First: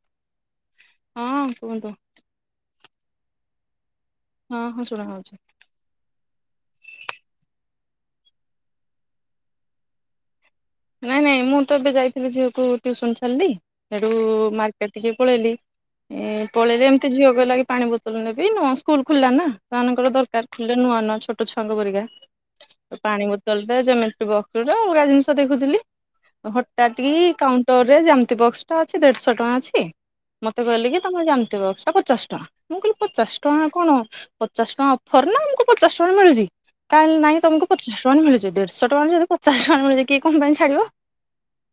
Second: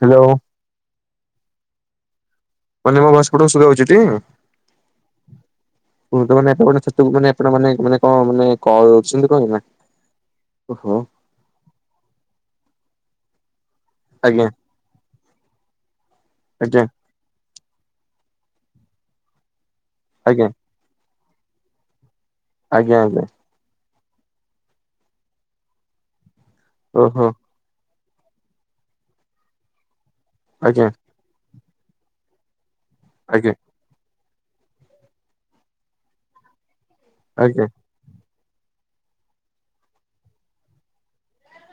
Hello. ହୁଁ କୁହନ୍ତୁ? କହିନି ମୋଭଏସ୍ ଗୁଡ଼ା ସୁଭାଜାଉଚିଟି? ହଁ ହଁ ଶୁଣାହଉଚି। କୁହନ୍ତୁ ମାନେ ଆପଣ ସେମାନେ ଆପଣ ମାନେ ମାନେ କଣ ମାନେ କରୁଚନ୍ତି କଣ ଏଇନା? ଓହୋ। ନାଇଁ ନାଇଁ ମୁଁତ ଏବେ ଯାଇଥିଲି ଝିଅକୁ ଟ୍ୟୁସନ୍ ଛାଡ଼ିଲି ସେଠୁ ଆଜ୍ଞା ମାର୍କେଟ ଟିକେ ପଳେଇଲି ଆଜ୍ଞା ପଳେଇଲେ ମତେ ଝିଅ କହିଲାକି ପାଣି ବୋତଲ ନେବି ନ ସ୍କୁଲ ଖୋଲିଲାନା ସେମାନଙ୍କର ଆଜ୍ଞା ଦରକାର ନୂଆ ନୂଆ ଛୋଟ ଛୁଆଙ୍କ ପରିକା ଆଜ୍ଞା ଆଜ୍ଞା ପାଣି ବୋତଲରେ ଯେମିଟ୍ରି ବକ୍ସଟେ ଅଲଗା ଜିନିଷ ଦେଖ ଖିଥିଲି ହଟାତ୍ କି ଓହୋ କାଉଣ୍ଟରରେ ଜ୍ୟାମିତି ବକ୍ସଟା ଅଛି ଦେଢଶହ ଟଙ୍କା ଅଛି ମତେ ଆଜ୍ଞା କହିଲେକି ତମେ ଜେମିଟ୍ରି ବକ୍ସ୍ଟା ପଚାଶେ ଟଙ୍କା ମୁଁ କହିଲି ପଚାଶ ଆଜ୍ଞା ଟଙ୍କା କଣ ପଚାଶ ଟଙ୍କା ଅଫରନା ଆମକୁ ପଚାଶ ଟଙ୍କା ମିଳୁଚି କାଇଁ ନାଇଁ ଆଜ୍ଞା ତମକୁ ପଚାଶ ଟଙ୍କାରେ ମିଳୁଚି ଦେଢଶହ ଟଙ୍କା ଯଦି ପଚାଶ ଟଙ୍କା ମିଳୁଚି କିଏ କଁପାଇଁ ଛାଡିବ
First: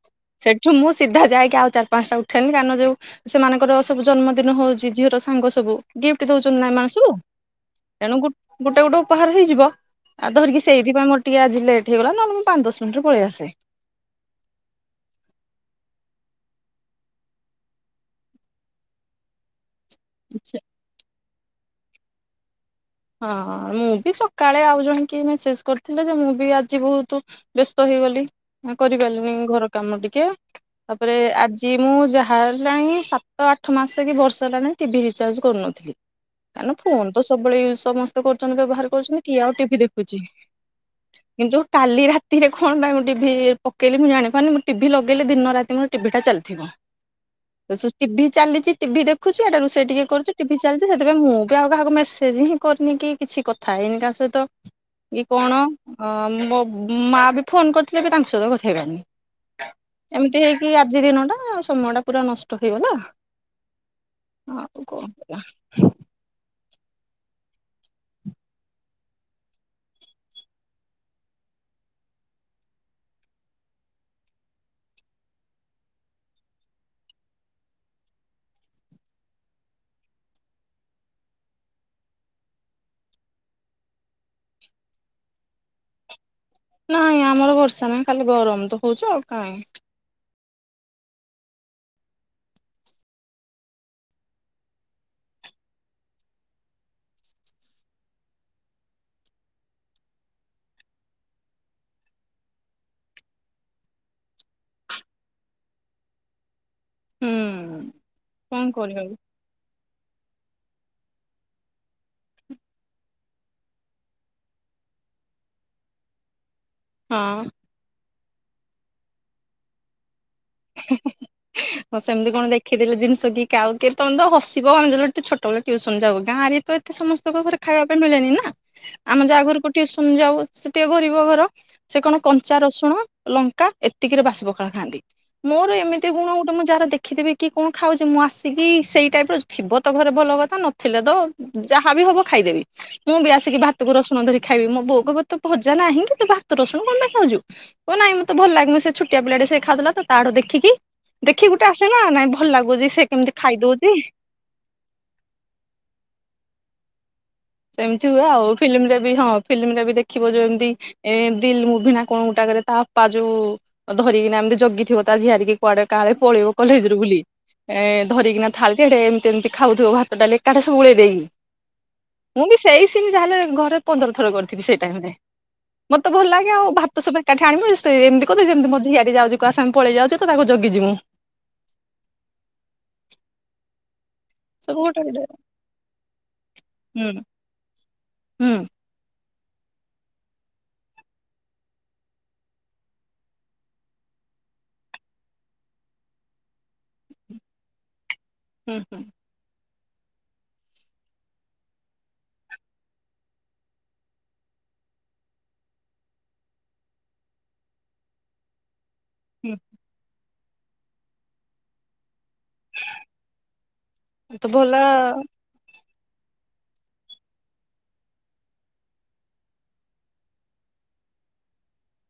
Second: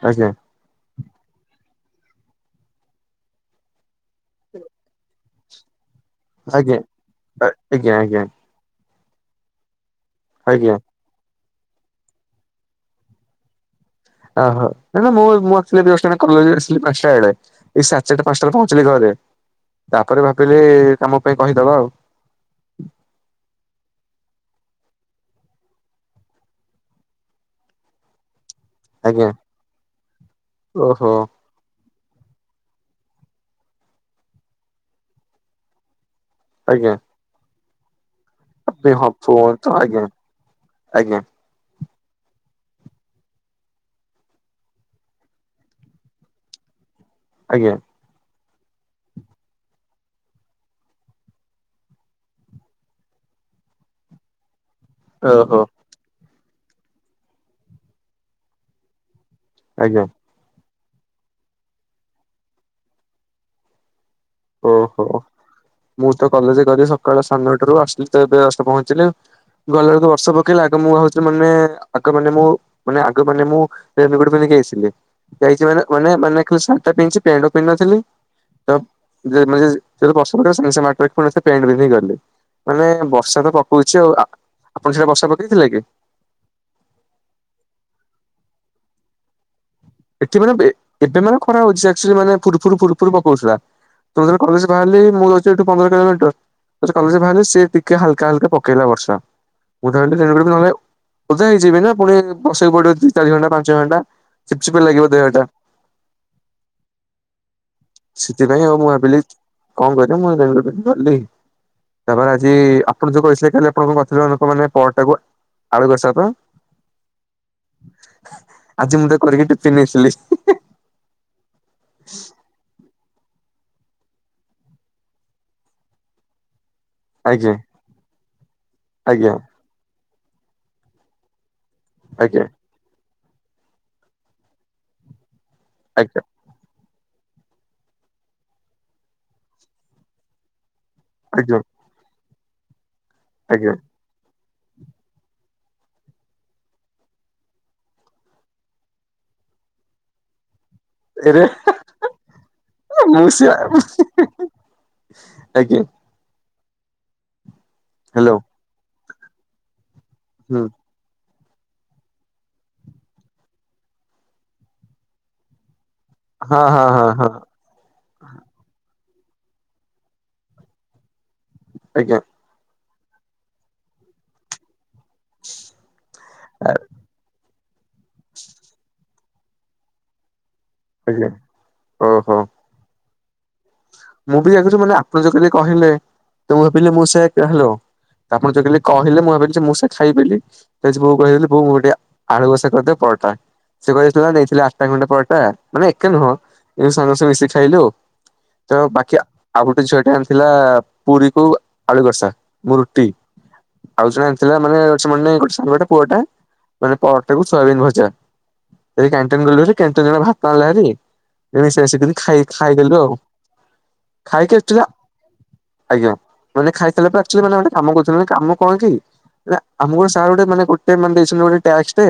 ଆଜ୍ଞା। ସେଠୁ ମୁଁ ସିଧା ଯାଇକି ଆଉ ଚାରି ପାଞ୍ଚଟା ଉଠେଇନି କାରଣ ଯୋଉ ସେମାନଙ୍କର ସବୁ ଜନ୍ମଦିନ ହଉଚି ଝିଅର ସା ସାଙ୍ଗ ସବୁ ଗିଫ୍ଟ ଦଉଛନ୍ତିନା ଆଜ୍ଞା ଏମାନେ ସବୁ ଆ ଆଜ୍ଞା ଆଜ୍ଞା ତେଣୁ ଗୁ ଗୋଟେ ଗୋଟେ ଉପହାର ହେଇଯିବ ଆଉ ଧରିକି ଆଜ୍ଞା ସେଇଥିପାଇ ମୋୟ ଟିକେ ଆଜି ଲେଟ୍ ହେଇଗଲା ନହେଲେ ମୁଁ ପାଞ୍ଚ ଦଶ ମିନିଟରେ ପଳେଇ ଆସି [unintelligible] ଓହୋ ନା ନା ମୁଁ ମୁଁ ଆକ୍ଚୁଲି [unintelligible] ଆସିଲି ପାଞ୍ଚଟା ବେଳେ। ଏଇ ସାଢ଼େଚାରଟା ପାଞ୍ଚଟାରେ ପହଞ୍ଚିଲି ଘରେ ତାପରେ ଭାବିଲି ତମ ପାଇଁ କହିଦବା ଆଉ। ହଁ ମୁଁବି ସକାଳେ ଆଉ ଜଣେ କିଏ ମେସେଜ୍ କରିଥିଲେ ଯେ, ମୁଁ ବି ଆଜି ବହୁତ୍ ବ୍ୟସ୍ତ ହେଇଗଲି ଆଜ୍ଞା କରିପାରିଲିନି ଘର କାମ ଟିକେ ଓହୋ ତାପରେ ଆଜି ଯି ମୁଁ ଯାହା ହେଲାଣି ସାତ ଆଠ ମାସକି ବର୍ଷେ ହେଲାଣି ଟିଭି ରିଚାର୍ଜ କରୁନଥିଲି। କା ନ ଆଜ୍ଞା ଫୋନ ତ ସବୁବେଳେ ୟୁଜ ସମସ୍ତେ ସ୍ତି କରୁଛନ୍ତି ବ୍ୟବହାର ହଁ କରୁଛନ୍ତି କିଏ ଫୋନ ଆଉ ତ ଟିଭି ଆଜ୍ଞା ଦେଖୁଚି ଆଜ୍ଞା କିନ୍ତୁ କାଲି ରାତିରେ କଣ ପାଇଁ ମୁଁ ଟିଭି ପକେଇଲି ମୁଁ ଜାଣିପାରୁନି ମୁଁ ଟିଭି ଲଗେଇଲି ଦିନ ରାତି ମୋର ଟିଭି ଟା ଚାଲିଥିବ। ଆଜ୍ଞା ତ ସେ ଟିଭି ଚାଲିଛି ଟିଭି ଦେଖୁଛି ଆଡେ ରୋଷେଇ ଟିକେ କରୁଛି ଟିଭି ଚାଲିଛି ସେଥିପାଇଁ ମୁଁ ବି ଆଉ କାହାକୁ ମେସେଜ୍ ହିଁ କରିନି କି କିଛି କଥା ହେଇନି କାହା ସହିତ କି ଓହୋ କଣ। ହଁ ମୋ ମାଆ ବି ଫୋନ୍ କରିଥିଲେ ବି ତାଙ୍କ ସହିତ କଥା ହେଇ ପାରିନି। ଆଜ୍ଞା। ଏମିତି ହେଇକି ଆଜି ଦିନ ଟା ସମୟ ଟା ପୁରା ନଷ୍ଟ ହେଇଗଲା। ଆଉ କଣ ଓହୋ କରିବା। ମୁଁ ତ କଲେଜ ଗଲି ସକାଳ ସାନେନଟାରୁ ଆସିଲି ତ ଏବେ ଜଷ୍ଟ ପହଞ୍ଚିଲି। ଗଲେ ଯେତୁ ବର୍ଷା ପକେଇଲା ଆଗ ମୁଁ ହଉଚି ମାନେ ଆଗ ମାନେ ମୁଁ ମାନେ ଆଗ ମାନେ ମୁଁ [unintelligible] ଆସିଲି। ଯାଇଛି ମାନେ ମାନେ ମାନେ ଖଲି ସାର୍ଟ ଟା ପିନ୍ଧିଚି ପ୍ୟାଣ୍ଟ ଟା ପିନ୍ଧିନଥିଲି ତ [unintelligible] ପେଣ୍ଟ ପିନ୍ଧୀକି ଗଲି। ମାନେ ବର୍ଷା ତ ପକଉଛି ଆଉ ଆ ଆପଣ ସେଆଡ଼େ ବର୍ଷା ପକେଇଥିଲା କି? ନାଇଁ ଆମର ବର୍ଷା ନାହିଁ ଖାଲି ଗରମ ତ ହଉଚି ଆଉ କାଇଁ। ଏଠି ମାନେ ବେ ଏବେ ମାନେ ଖରା ହଉଚି ସେ ଆକ୍ଚୁଆଲି ମାନେ ଫୁଡୁ ଫୁଡୁ ଫୁଡ଼ୁ ଫୁଡୁ ପକଉଥିଲା। ମୁଁ ଯେତେଳେ କଲେଜ ବାହାରିଲି ମୁଁ ରହୁଚି ଏଠୁ ପନ୍ଦର କିଲୋମିଟର। ଜଷ୍ଟ କଲେଜ ରୁ ବାହାରିଲି ସେ ଟିକେ ହାଲକା ହାଲକା ପକେଇଲା ବର୍ଷା। [unintelligible] ଚିପପା ଲାଗିବ ଦେହଟା। ହୁଁ। କଣ ସେଥିପାଇଁ ଆଉ ମୁଁ କରିବାକୁ। ଭାବିଲି କଣ କରିମି [unintelligible] ତାପରେ ଆଜି ଆପଣ ଯୋଉ କହସ କାଲି ଆପଣ କଣଥିଲେ ଲୋକ ମାନେ ପରଟାକୁ ଆଳୁ କସା ପା। ହଁ। ଆଜି ମୁଁ ତାକୁ କରିକି ଟିଫନ୍ ନେଇଥିଲି। ହେ ହେ ହେ। ହଁ ସେମିତି କଣ ଦେଖିଦେଲେ ଜିନିଷ କି କାଉ କି ତମେ ତ ହସିବ ମାନେ ଟିକେ ଛୋଟବେେଳେ ଟ୍ୟୁସନ ଯାଉ ଗାଁ ରେ ତ ଏ ସମସ୍ତଙ୍କୁ ଆଜ୍ଞା ଘରେ ଖାଇବା ପାଇଁ ମିଳେନି ନା ଆମେ ଆଜ୍ଞା ଯା ଘରୁକୁ ଟେ ଟିଉସନ ଯାଉ ସେ ଟିକେ ଗରିବ ଘର ସେ କଣ ଆଜ୍ଞା କଞ୍ଚା ରସୁଣ ଲଙ୍କା ଏତିକିରେ ବାସି ପଖାଳ ଖାଆନ୍ତି ମୋର ଏମିତି ଆଜ୍ଞା ଗୁଣ ଗୋଟେ ମୁଁ ଯାହାର ଦେଖିଦେବି କି କଣ ଖାଉଛି ମୁଁ ଆସିକି ସେଇ ଟାଇପ ର ଥିବ ତ ଘରେ ଭଲ କଥା ନଥିଲେ ତ ଆଜ୍ଞା ଯାହା ହା ବିି ହବ ଖାଇଦେବି ମୁଁ ବି ଆସିକି ଆଜ୍ଞା ଭାତକୁ ରଶୁଣ ଧରିକି ଖାଇବି ମୋ ବୋଉ କହବ ତ ଭଜା ନାହିଁ କି ତୁ ଭାତ ରସୁଣ କଣ ପାଇଁ ଖାଉଛୁ। କ ନାଇଁ ମତେ ଭଲ ଲାଗେ ନି ସେ ଛୋଟିଆ ପିଲା ଟେ ସେ ଖାଉ ଥିଲା ତ ତା ଆଡୁ ଦେଖିକି ଏରେ ଦେଖିକି ଗୋଟେ ଆସେ ନା ନାଇଁ ଭଲ ଲାଗୁଛି ସେ ମୁଁ କେମିତି ସେଆ ଖାଇଦଉଛି। ଆଜ୍ଞା। ସେମିତି ହୁଏ ହ୍ୟାଲୋ ଆଉ ଫିଲ୍ମ ରେ ବି ହଁ ଫିଲ୍ମ ରେ ବି ଦେଖିବ ଯୋଉ ହୁଁ ଏମିତି ଏ ଦିଲ୍ ମୁଭିନା କଣ ଗୋଟା କରେ ତା ତା ଯୋଉ ଧରିକିନା ଏମିତି ଜଗିଥିବ ତା ଝିଆରିକି। କୁଆଡେ କାଳେ ପଳେଇବ ହଁ ହଁ କଲେଜରୁ ହଁ ବୁଲି। ହଁ ଏ ଧରିକିନା ଥାଳି ଟେ ଏମିତି ଏମିତି ଖାଉଥିବ ଭାତ ଡାଲି ଏକାଠି ସବୁ ଗୁଳେଇ ଦେଇକି। ଆଜ୍ଞା। ମୁଁ ବି ସେଇ ସିନି ଯାହାଲେ ଘରେ ପନ୍ଦରଥର କରିଥିବି ସେଇ ଟାଇମ ରେ ମତେ ଭଲ ଲାଗେ ଆଉ ଭାତ ସବୁ ଏକାଠି ଆଣିବୁ ତ ଏମିତି କଲେ ସେମତି ମୋ ଝିଆରି ଯାଉଛି କାହା ସାଙ୍ଗେ ପଳେଇ ଯାଉଛି ତ ତାକୁ ଜଗିଛି ମୁଁ। ଆଜ୍ଞା ଓହୋ। ମୁଁ ବି ଦେଖୁଛି ସବୁ ମାନେ ଗୋଟେ ଆପଣ ଗୋଟେ ଯ କହିଲେ ତ ମୁଁ ଭାବିଲି ମୁଁ ହୁଁ ସେ ହେଲୋ। ତ ହୁଁ ଆପଣ ଯଉ କାଲି କହିଲେ ମୁଁ ଭାବିଲି ଯେ ମୁଁ ସେ ଖାଇବି ବୋଲି। ଫେସବୂକ ଦେଲି ବହୁତ ବଢିଆ। ଆଳୁ କଷା କରିଦେ ପରଟା। ସେ ଘରେଥିଲା ଦେଇଥିଲେ ଆଠଟା ଖଣ୍ଡେ ପରଟା ମାନେ ଏକା ନୁହଁ ଏବେ ସମସ୍ତେ ମିଶିକି ଖାଇଲୁ। ତ ହୁଁ ହୁଁ ବାକି ଆଉ ଗୋଟେ ଝିଅ ଟେ ଅନିଥିଲା ପୁରୀ କୁ ଆଳୁ କସା ମୁଁ ରୁଟି। ଆଉ ଜଣେ ଆଣିଥିଲା ମାନେ ଅଛି ମାନେ ଗୋଟେ ପୁଅଟା। ମାନେ ପରଟାକୁ ସୋୟାବିନ୍ ଭଜା। ସେଠି କାଣ୍ଟିନ ହୁଁ। ଗଲୁହାରି କାଣ୍ଟିନରେ ଭାତ ଆଣିଲା ହେରି ସେ ମିଶି ମିସିକିରି ଖାଇଦେଲୁ। ତ ଖାଇକି ଭଲ ଆସିଥିଲ ଆଜ୍ଞା ମାନେ ଖାଇସାରିଲା ପରେ ଆକଚୁଲି ମାନେ ଗୋଟେ କାମ କରୁଥିଲେ କାମ କଣ କି ଆମକୁ ସାର୍ ଗୋଟେ ମାନେ ଗୋଟେ ମାନେ ଦେଇଛନ୍ତି ଗୋଟେ ଟାସ୍କ ଟେ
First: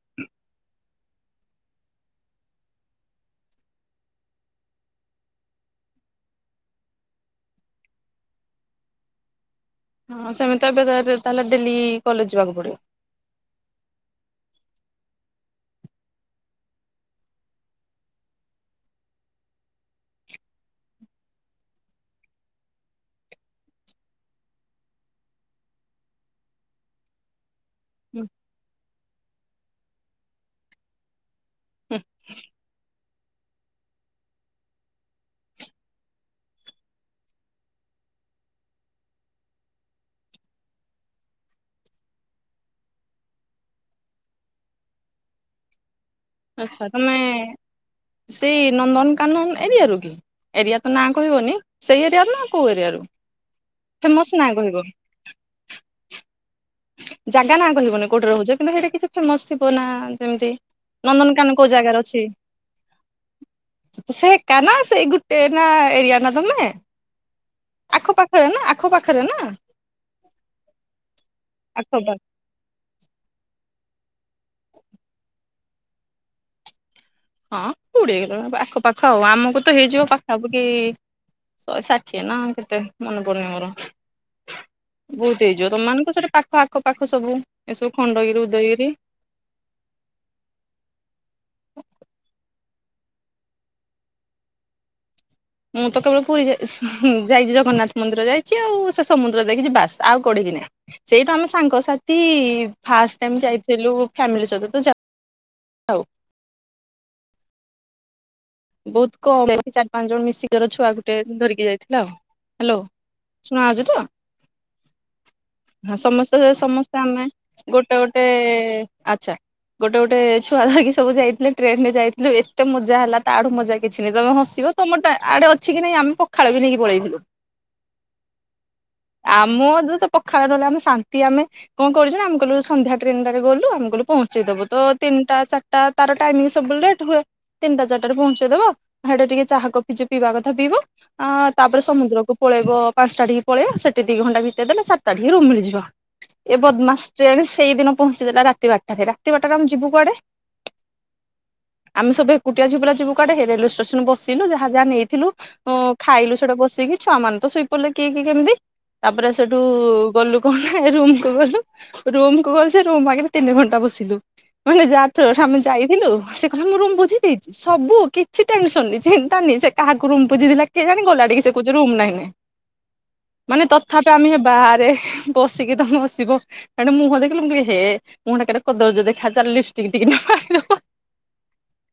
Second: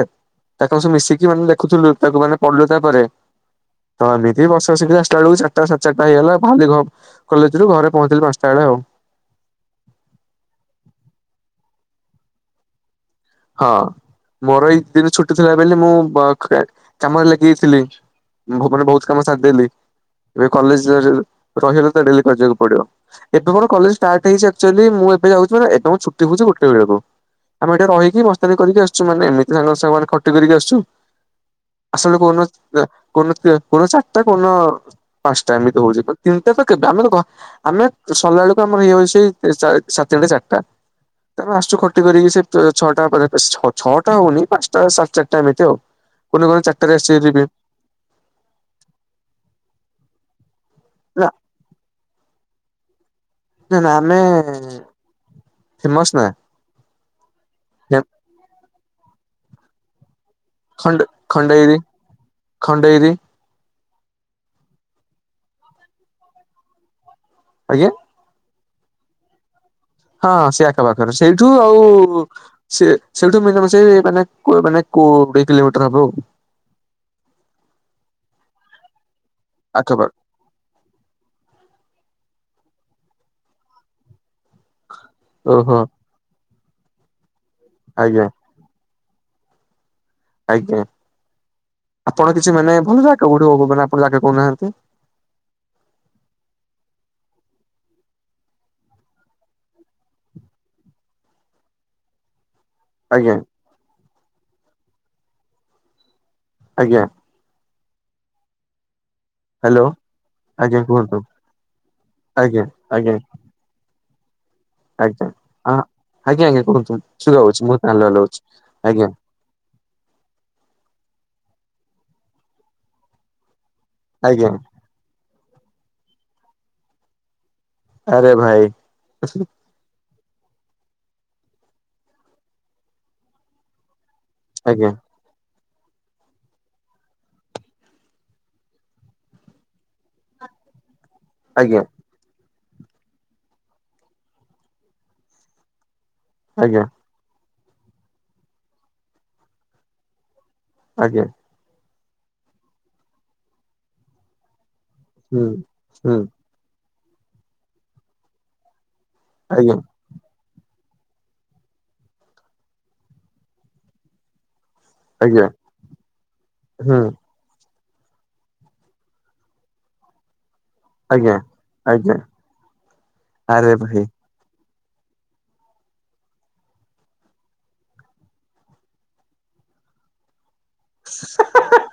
ତାକୁ ସବୁ ମିଶିକି ମାନେ ଲେଖୁଥିଲୁ ତାକୁ ମାନେ ପଢିଲୁ ତାପରେ ତ ଏମତି ବର୍ଷା ସେଠି ଆସିଲାବେଳକୁ ଚାରଟା ସାଢେ ଚାରିଟା। ହେଇଗଲା ବାହାରିଲି କଲେଜରୁ ଘରେ ପହଞ୍ଚିଲି ପାଞ୍ଚଟା ବେଳେ ଆଉ। ହଁ ସେମିତି ଏବେ ତାହେଲେ ତାହାଲେ ଡେଲି କଲେଜ ଯିବାକୁ ପଡିବ। ହଁ ମୋର ଏଇ ଦିନ ଛୁଟି ଥିଲାବୋଲି ବ ମୁଁ କାମରେ ଲାଗିଯାଇଥିଲି। ଭୁବନରେ ବହୁତ କାମ ସାରିଦେଲି ଏବେ କଲେଜରେ ରହିବା କଥା ତ ଡେଲି କରିବାକୁ ପଡିବ। ଏବେ ମୋର କଲେଜ ଷ୍ଟାଟ ହେଇଛି ଆକଚୁଆଲି ମୁଁ ଏବେ ଯାଉଛି ଏବେ ମୋର ଛୁଟି ହୋଉଛି ଗୋଟେ ବେଳକୁ। ଆମ ଏଠେ ରହିକି ମସ୍ତାନୀ କରିକି ଆସୁଛୁ ମାନେ ଏମିତି ସାଙ୍ଗ ସାଙ୍ଗ ମାନେ ଖଟି କରିକି ଆସିଛୁ [unintelligible] କୋଉଦିନ ତ ଚାରିଟା କୋଉ ଦିନ ପାଞ୍ଚଟା ଏମିତି ହଉଛି ତିନିଟା ତ କେବେ ଆମେ ତ ଘ ଆମେ ସରିଲା ବେଳକୁ ଆମର ହେଇଯାଉଛି ସା ସାତଟା ଚାରିଟା। ତାମ ଆସୁଛୁ ଖଟି କରିକି ସେ ଛଅଟା ପରେ ଛ ଛଅଟା ହଉନି ପାଞ୍ଚଟା ସାଢେ ଚାରିଟା ଏମିତି ଆଉ। କୋଉନ କୋଉଦିନ ଆଚ୍ଛା ଚାରିଟାରେ ତମେ ଆସୁଚିଭାରିବି। ସେଇ ନନ୍ଦନକାନନ ଏରିଆରୁ କି ଏରିଆ ତ ନାଁ ନା କହିବନି ସେଇ ଏରିଆରୁ ନାଁ କୋଉ ଏରିଆରୁ? ନା ନା ଆମେ ଫେମସ ନାଁ କହିବ ଫେମସ ନା ଜାଗା ନା କହିବନି କୋଉଠି ରହୁଛ କିନ୍ତୁ ହେଇଠେ କିଛି ଫେମସ ଥିବ ନା ଯେମିତି ଖଣ୍ଡ ନନ୍ଦନକାନ କୋଉ ଖଣ୍ଡଗିରି ଜାଗାରେ ଅଛି? ଖଣ୍ଡଗିରି ସେ ଏକା ନାଁ ସେଇ ଗୋଟେ ନାଁ ଏରିୟା ନା ତମେ? ଆଜ୍ଞା। ଆଖ ପାଖରେ ନା ଆଖ ପାଖରେ ନା ହଁ ସେ ଆଖପାଖରେ ସେଇଠୁ ଆଉ ଆଖ ପାଖ ସେ ସେଇଠୁ ମିନିମମ୍ ସେ ମାନେ କ ମାନେ କୋଡିଏ କିଲୋମିଟର ହବ ଆଉ। ହଁ କୋଡିଏ କିଲ ଆଖ ପାଖ ଆଉ ଆମକୁ ତ ହେଇଯିବ ଆଖପାଖ ପାଖ। ସବୁ କି ଶହେ ଷାଠିଏ ନା କେତେ ମନେ ପଡୁନି ମୋର। ବହୁତ ହେଇଯିବ ଓହୋ ତମମାନଙ୍କୁ ସେଠି ପାଖ ଆଖ ପାଖ ସବୁ ଏସବୁ ଆଜ୍ଞା ଖଣ୍ଡଗିରି ଉଦୟଗିରି। ଆଜ୍ଞା ଆପଣ କିଛି ମାନେ ଭଲ ଜାଗା କୋଉଠି ହଉ ମାନେ ଆପଣ ଜାଗା କହୁନାହାନ୍ତି। ମୁଁ ତ କେବଳ ପୁରୀ ଯା ଯାଇଛି ଜଗନ୍ନାଥ ମନ୍ଦିର ଯାଇଛି ଆଉ। ସେ ସମୁଦ୍ର ଯାଇଛି ବାସ୍ ଆଉ କୋଉଠିକି ନାହିଁ। ସେଇଠୁ ଆମେ ସାଙ୍ଗସାଥି ଫାଷ୍ଟ ଆଜ୍ଞା ଟାଇମ ଯାଇଥିଲୁ ଫ୍ୟାମିଲି ସହିତ ତ ଯାଉ ଆଜ୍ଞା। ବହୁତ ଗହଳି ହ୍ୟାଲୋ ଚାରି ପାଞ୍ଚ ଜଣ ମିଶିକର ଆଜ୍ଞା ଛୁଆ ଗୋଟେ କୁହନ୍ତୁ ଧରିକି ଯାଇଥିଲା ଆଉ ଆଜ୍ଞା ହ୍ୟାଲୋ। ଆଜ୍ଞା ଶୁଣାଯାଉଛି ତ? ଆଜ୍ଞା ହଁ ଆଜ୍ଞା ସମସ୍ତେ ଆଜ୍ଞା କୁହନ୍ତୁ ସମସ୍ତେ ଆମେ ଶୁଗା ହଉଛି ମୁଁ ଗୋଟେ ହ୍ୟାଲୋ ଗୋଟେ ହ୍ୟାଲୋ ହଉଛି ଆଜ୍ଞା ଆଛା ଗୋଟେ ଗୋଟେ ଛୁଆ ଲାଗି ସବୁ ଯାଇଥିଲେ ଟ୍ରେନ ରେ ଯାଇଥିଲୁ ଏତେ ମଜା ହେଲା ତାଠୁ ମଜା। କିଛି ନାଇଁ ତମେ ଆଜ୍ଞା ହସିବ ତମ ଟା ଆଡେ ଅଛି କି ନାଇଁ ଆମେ ପଖାଳ ବି ନେଇକି ପଳେଇଥିଲୁ। ଆରେ ଭାଇ ଆମର ଯ ତ ପଖାଳ ରହିଲେ ଆମେ ଶାନ୍ତି ଆମେ କଣ କରୁଚୁ ନା ଆମେ କହିଲୁ ବୋଧେ ସନ୍ଧ୍ୟା ଟ୍ରେନଟାରେ ଗଲୁ ଆମେ କହିଲୁ ପହଞ୍ଚ ତ ଆଜ୍ଞା ତିନିଟା ଚାରିଟା ତାର ଟାଇମିଂ ସବୁବେଳେ ଲେଟ୍ ହୁଏ ତିନଟା ଚାର ଟାରେ ପହଞ୍ଚେଇଦବ ହେଠେ ଟିକେ ଚାହା କଫି ଯିଏ ପିଇବା କଥା ପିଇବ ତାପରେ ଆଜ୍ଞା ସମୁଦ୍ରକୁ ପଳେଇବ ପାଞ୍ଚଟା ଟିକେ ପଳେଇବ ସେଠି ଦି ଘଣ୍ଟା ବିତେଇଦେଲେ ସାତଟାଠିକି ମିଳିଯିବ ଏ ଆଜ୍ଞା ବଦମାସ ଟ୍ରେନ ସେଇ ଦିନ ପହଞ୍ଚେଇଦେଲା ରାତି ବାରଟାରେ ରାତି ବାରଟାରେ ଆମେ ଯିବୁ କୁଆଡେ? ଆଜ୍ଞା ଆମେ ସବେ ଏକୁଟିଆ ଝିଅପିଲା ଯିବୁକୁଡେ ହେ ରେଲୱେ ଷ୍ଟେନ ବସିଲୁ ଯାହା ଯାହା ନେଇ ଥିଲୁ ହୁଁ ହୁଁ ଖାଇଲୁ ସେଇଡ଼ା ବସିକି ଛୁଆ ମାନେ ତ ଶୋଇପଡିଲେ କିଏ କି କେମିତି। ତାପରେ ସେଟୁ ଆଜ୍ଞା ଗଲୁ। ହେଁ ରୁମ କୁ ଗଲୁ ରୁମ କୁ ଗଲୁ ସେ ରୁମ ଆଗରେ ତିନି ଘଣ୍ଟା ବସିଲୁ। ମାନେ ଯା ତ ଆଜ୍ଞା ହାମେ ଯାଇଥିଲୁ ସେ କହ ମୁଁ ରୁମ ହୁଁ ବୁଝିଚି। ସବୁ କିଛି ଟେନସନ ଚିନ୍ତା ନି ସେ କାହାକୁ ରୁମ୍ ପୁଜିଥିଲା। ସେ ଜାଣି ଗଲା ଆଜ୍ଞା ଟିକେ ସେ କହୁଚି ରୁମ୍ ନାହିଁ ଆଜ୍ଞା ନାଇଁ ମାନେ ଆରେ ଭାଇ ତଥାପି ଆମେ ବାହାରେ। ପସିକି ତମ ହସିବ। ହେଠୁ ମୁହଁ ଦେଖିଲୁ ମୁଁ କଇଲି ହେ ମୁହଁ ଟା କଦର୍ଯ୍ୟ ଦେଖା ଲିପ ଟିକେ [unintelligible] [unintelligible]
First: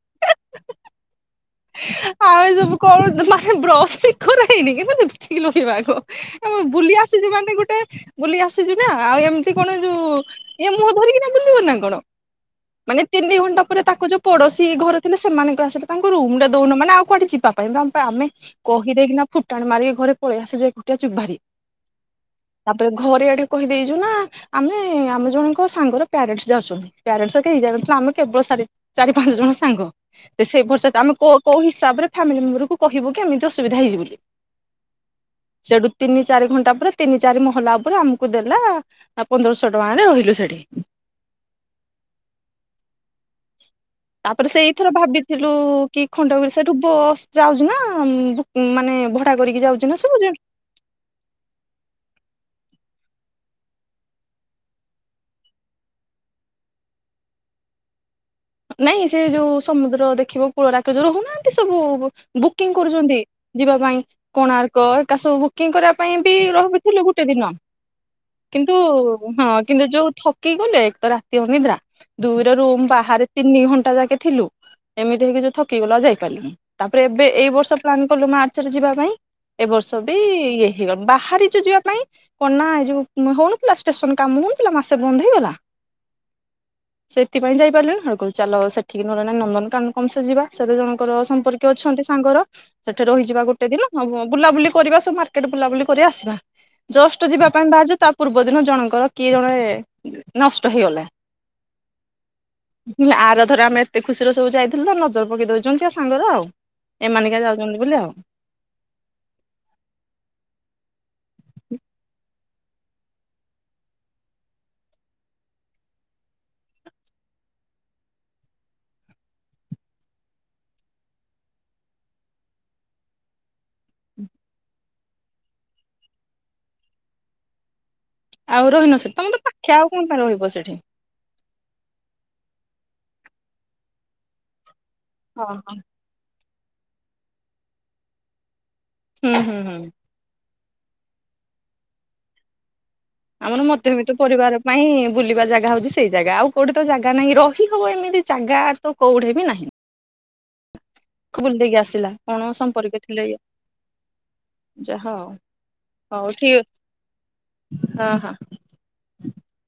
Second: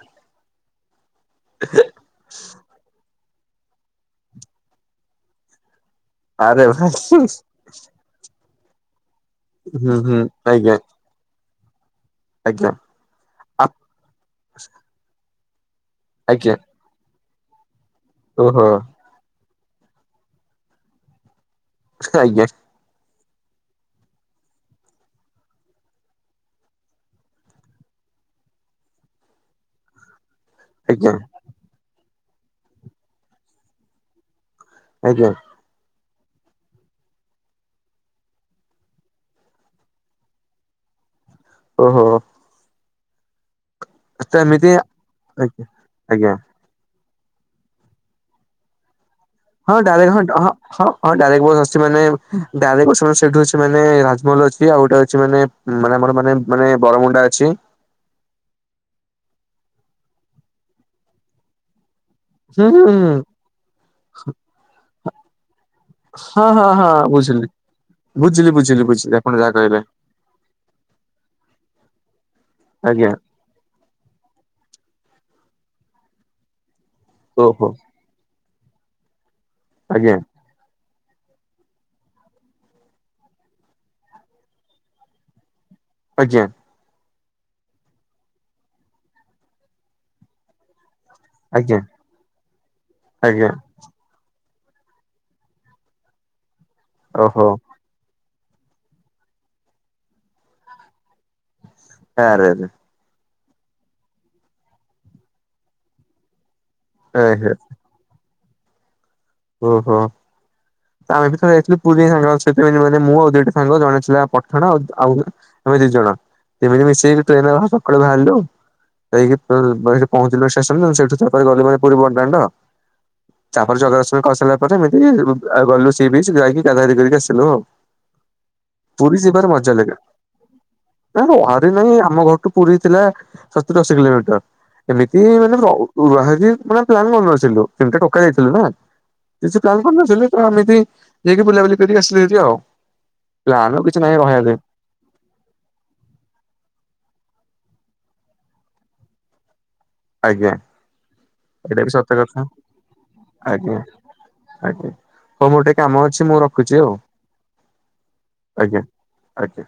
ଆମେ ସବୁ କଣ ମାନେ ବ୍ରସ୍ ବି କରା ହେଇନୀ କିନ୍ଥୁ ଲିପଷ୍ଟିକ୍ ଲାଗେଇବା ଆଗ। ଏ ଆରେ ବୁଲି ଭାଇ ଆସିଛି ମାନେ ଗୋଟେ। ବୁଲି ଆସିଛୁ ନା ଆଉ ଏମିତି କଣ ହୁଁ ଯୋଉ ହୁଁ ଆଜ୍ଞା ଏ ମୁଁ ଧରିକିନା ବୁଲିବ ନା କଣ? ଆଜ୍ଞା। ମାନେ ତିନି ଘଣ୍ଟା ଆ ପରେ ତାକୁ ଯୋଉ ପଡୋଶୀ ଘର ଥିଲେ ସେମାନଙ୍କ ଆସିଲା, ତାଙ୍କୁ ରୁମ ରେ ଆଜ୍ଞା ଦଉନ ମାନେ ଆଉ କୁଆଡେ ଯିବା? ତମ ପାଇଁ ଆମେ ଓହୋ କହିଦେଇକିନା ଫୁଟାଣ ମାରିକି ଘରେ ପଳେଇ ଆସଯୁଟିଆ ଚୁ ଭାରି [unintelligible] ତାପରେ ଘରେଆଡେ କହିଦେଇଛୁ ନା। ଆମେ ଆମେ ଜଣଙ୍କ ସାଙ୍ଗର ପ୍ୟାରେଟସ୍ ଯାଉଛନ୍ତି ପ୍ୟାରେଣ୍ଟସ କେଇ ଯାଉ ଆମେ କେବଳ ସାର ଚାରି ପାଞ୍ଚ ଜଣ ସାଙ୍ଗ ତ ସେଇ ପ ତ ଆମେ ଆଜ୍ଞା କୋଉ କୋଉ ହିସାବରେ ଫାମିଲି ମେମ୍ବର କୁ କହିବୁ କି ଏମିତି ଅସୁବିଧା ହେଇସି ବୋଲି? ଆଜ୍ଞା। ସେଠୁ ତିନି ଚାରି ଘଣ୍ଟା ପରେ ତିନି ଚାରି ମହଲା ଉପରେ ଆମକୁ ଦେଲା। ଆ ପନ୍ଦରଶହ ଟଙ୍କାରେ ରହିଲୁ ସେଠି। ଓହୋ। ତ ତାପରେ ସେ ଏମିତି ଏଇଥର ଭାବିଥିଲୁ ଆଜ୍ଞା କି ଆଜ୍ଞା ଖଣ୍ଡଗି ସେଠୁ ବସ୍ ଯାଉଛି ନା ଭୁ ମାନେ ଭଟ ହଁ ଡାରେଡ୍ ହଁ ହଁ। ହଁ ହଁ ଡାଇରେକ୍ଟ ବସ ଆସିଛି ମାନେ ଡାଇକ୍ଟ ବସନେ ସେଇଠି ସେମାନେ ରାଜମହଲ ଅଛି ଆଉ ଗୋଟେ ଅଉଛି ମାନେ। ମାନେ ଆମର ମାନେ ମାନେ ବରମୁଣ୍ଡା ଅଛି। ନାଇଁ ସେ ଯୋଉ ସମୁଦ୍ର ଦେଖିବ କୂଳ ରାକ ଯୋଉ ରହୁନାହାନ୍ତି ସବୁ। ହୁଁ ବୁକିଂ ହୁଁ ହୁଁ କରୁଛନ୍ତି ଯିବା ପାଇଁ କୋଣାର୍କ ଏକା ସବୁ ବୁକିଂ କରିବା ପାଇଁ ଏମତି ହଁ ବି ହଁ ହଁ ରହୁଥିଲୁ ଗୁଟେ। ଦିନ। ବୁଝିଲି ବୁଝିଲି କିନ୍ତୁ ବୁଝିଲି ବୁଝିଲି ଆପଣ ହଁ ଯାହା କହିଲେ କିନ୍ତୁ ଯୋଉ ଥକି ଗଲେ ତ ରାତି ଅନିଦ୍ରା ଦୁଇ ର ରୁମ୍ ଆଜ୍ଞା ବାହାରେ। ତିନି ଘଣ୍ଟା ଯାକେ ଥିଲୁ ଏମିତି ହେଇକି ଯୋଉ ଥକିଗଲା ଆଉ ଯାଇପାରିଲଣି। ତାପରେ ଏବେ ଏଇ ଓହୋ ବର୍ଷ ପ୍ଲାନ୍ କଲୁ ମାର୍ଚ୍ଚ ରେ ଯିବା ପାଇଁ ଏ ବର୍ଷ ଆଜ୍ଞା ବି ହିଅ ବାହାରିଛୁ ଯିବା ପାଇଁ। କନା ଏ ଯୋଉ ହଉନଥିଲା ଷ୍ଟେସନ କାମ ହଉନଥିଲା ମାସେ ବନ୍ଦ ହେଇଗଲା। ଆଜ୍ଞା। ସେଥିପାଇଁ ଯାଇପାରିଲିଣିି ହ କୋଉ ଚାଲ ସେଠିକି ନହେଲେ ନନ୍ଦନକାନ କମ ସେ ଯିବା ସେ ଦି ଜଣଙ୍କର। ସମ୍ପର୍କୀୟ ଆଜ୍ଞା ଅଛନ୍ତି ସାଙ୍ଗର ସେଠି ରହିଯିବା ଆଜ୍ଞା ଗୋଟେ ଦିନ। ହଁ ବୁଲାବୁଲି କରିବା ସବୁ ମାର୍କେଟ ବୁଲାବୁଲି କରିବା ଆସିବା ଜଷ୍ଟ ଓହୋ ଯିବା ପାଇଁ ବାହାରିଚୁ, ତା ପ ପୂର୍ବ ଦିନ ଜଣଙ୍କର କିଏ ଜଣେ ନଷ୍ଟ ହେଇଗଲା। ଆରେ ଆରେ! ଆର ଥର ଆମେ ଏତେ ଖୁସିରେ ସବୁ ଯାଇଥିଲୁ ତ ନଜର ପକେଇ ଦଉଛନ୍ତି ଆ ସାଙ୍ଗର ଆଉ। ଏମାନେ କାଇଁ ଆରେ ଯାଉଛନ୍ତି ବୋଲି ଆଉ। ଓହୋ। ତ ଆମେ ବି ଯାଇଥିଲୁ ପୁରୀ ସାଙ୍ଗମାନଙ୍କ ସହିତ କିନ୍ତୁ ମାନେ ମୁଁ ଆଉ ଦିଟ ସାଙ୍ଗ ଜଣେ ଥିଲା ପଟଣା ଆଉ ଆ। ଆମେ ଦି ଜଣ ଏମିତି ମିଶିକି ଟ୍ରେନରେ ସକାଳୁ ବାହାରିଲୁ। ଯାଇକି ଫେର ସେଇଠି ପହଞ୍ଚିଲୁ ଷ୍ଟେସନରେ ସେଇଠୁ ତା ପରେ ଗଲୁ ଭାରି ପୁରୀ ବଡଦାଣ୍ଡ। ତା ପରେ ଜଗା ଦ ର୍ଶନ କରି ସାରିଲା ପରେ ଏମିତି ଆଉ ଗଲୁ ସି ବିଚ୍ ଯାଇକ ଗାଧା ଗାଦି କରିକି ଆସିଲୁ ଆଉ। ଆଉ ରହିନ ସେଠି ପୁରୀ ତମ ତ ଯିବାର ମଜା ପାଖେ ଆଉ ଲାଗେ କଁ ପାଇଁ ରହିବ ସେଠି। ନା ରହା ରହି ନାଇଁ ଆମ ଘରଠୁ ପୁରୀ ଥିଲା ସତୁରି ଅଶୀ କିଲୋମିଟର ଏମିତି ହଁ ମାନେ ର ହଁ ରୁହା ଇକି ମାନେ ପ୍ଲାନ୍ କରନଥିଲୁ ତିନିଟା ଟୋକା ଯାଇଥିଲୁ ନା। ହୁଁ ହୁଁ କିଛି ହୁଁ। ପ୍ଲାନ କରି ନଥିଲୁ ତ ଏମିତି ଯାଇକି ବୁଲାବୁଲି କରିକି ଆସିଲୁ ହାରି ଆଉ। ଆମର ପ୍ଲାନ୍ ଆଉ କିଛି ମଧ୍ୟବିତ୍ତ ନାହିଁ ରହିବା ପରିବାର ପାଇଁ। ବୁଲିବା ଜାଗା ହଉଛି ସେଇ ଜାଗା ଆଉ କୋଉଠି ତ ଜାଗା ନାହିଁ ରହିହବ ଏମିତି ଜାଗା ତ କୋଉଠେ ବି ନାହିଁ। ଆଜ୍ଞା ବୁଲି ଦେଇକି ଏଇଟା ବି ଆସିଲା ସତ କଥା କଣ ସମ୍ପର୍କୀୟ ଥିଲେ ଇଏ ଆଜ୍ଞା। ଆଜ୍ଞା ଯାହା ଆଉ ହ ଉ ମୋର ଟିକେ କାମ ଅଛି ହଉ ମୁଁ ଠିକ ରଖୁଛି ଆଉ। ହଁ ହଁ। ଆଜ୍ଞା ଆଜ୍ଞା।